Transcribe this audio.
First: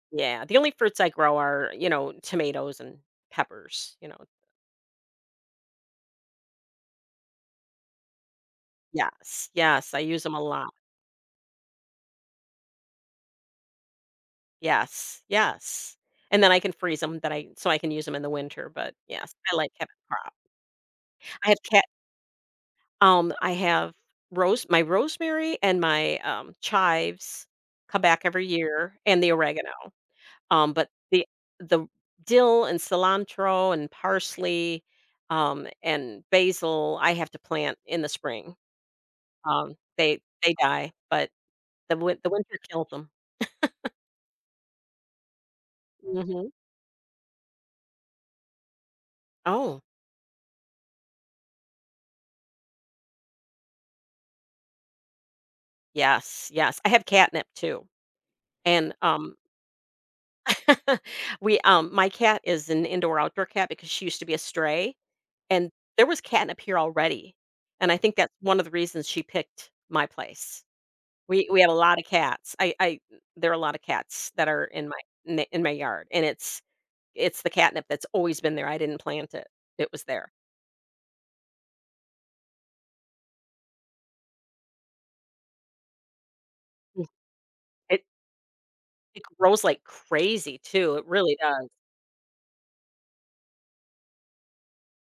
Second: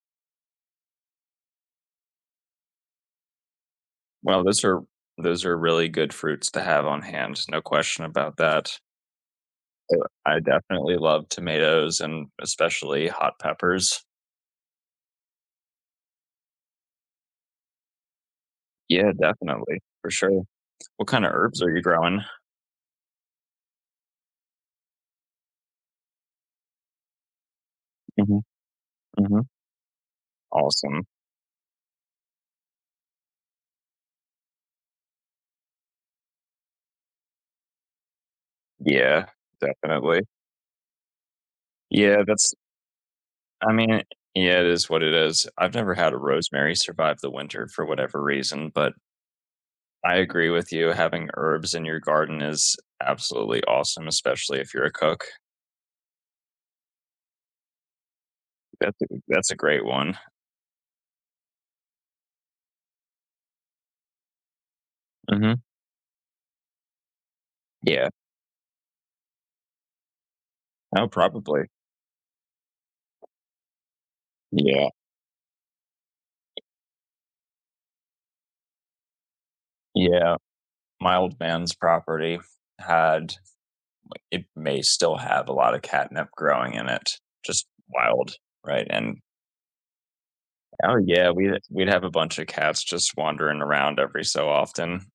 Yeah, the only fruits I grow are, you know, tomatoes and peppers, you know Well, those are those are really good fruits to have on hands, no question about that. Yes, yes. Uh, I use 'em I a lot. definitely love tomatoes and especially hot peppers. Yes, yes, and then I can freeze 'em that I so I can use 'em in the winter, but Yeah, yes, I like definitely, having for crop. sure. What kinda I have herbs are you ke growing? Um, I have rose my rosemary and my, um, chives come back Mhm. every year, and the Mhm. oregano, um, but Awesome. the the dill and cilantro and parsley, um, and basil, I have to plant in the spring, Yeah, um, they definitely. they die, but the win Yeah, the that's winter killed them. I mean, yeah, it is what it is, I've never had a Mhm. rosemary survive the winter for whatever reason, but Oh. I agree with you. Having herbs in your garden is absolutely awesome, especially if you're a cook. Yes, yes. I have catnip too, and, That's a good um that's a great one. We um, my cat is an indoor-outdoor cat because she used to be a stray, Mhm. and there was catnip here already and I Yeah. think that's one of the reasons she picked my place. Oh, We we probably. had a lotta cats. I I there are a lotta cats that are in Yeah. my ne in my yard, and it's it's the catnip that's always been there. I didn't plant it, it was there. Yeah, my old man's property had, like it may still have a lotta catnip growing in Mm, it. Just it wild, right, and It grows like crazy too, Oh, it yeah, really we'd does. we'd have a bunch of cats just wandering around every so often.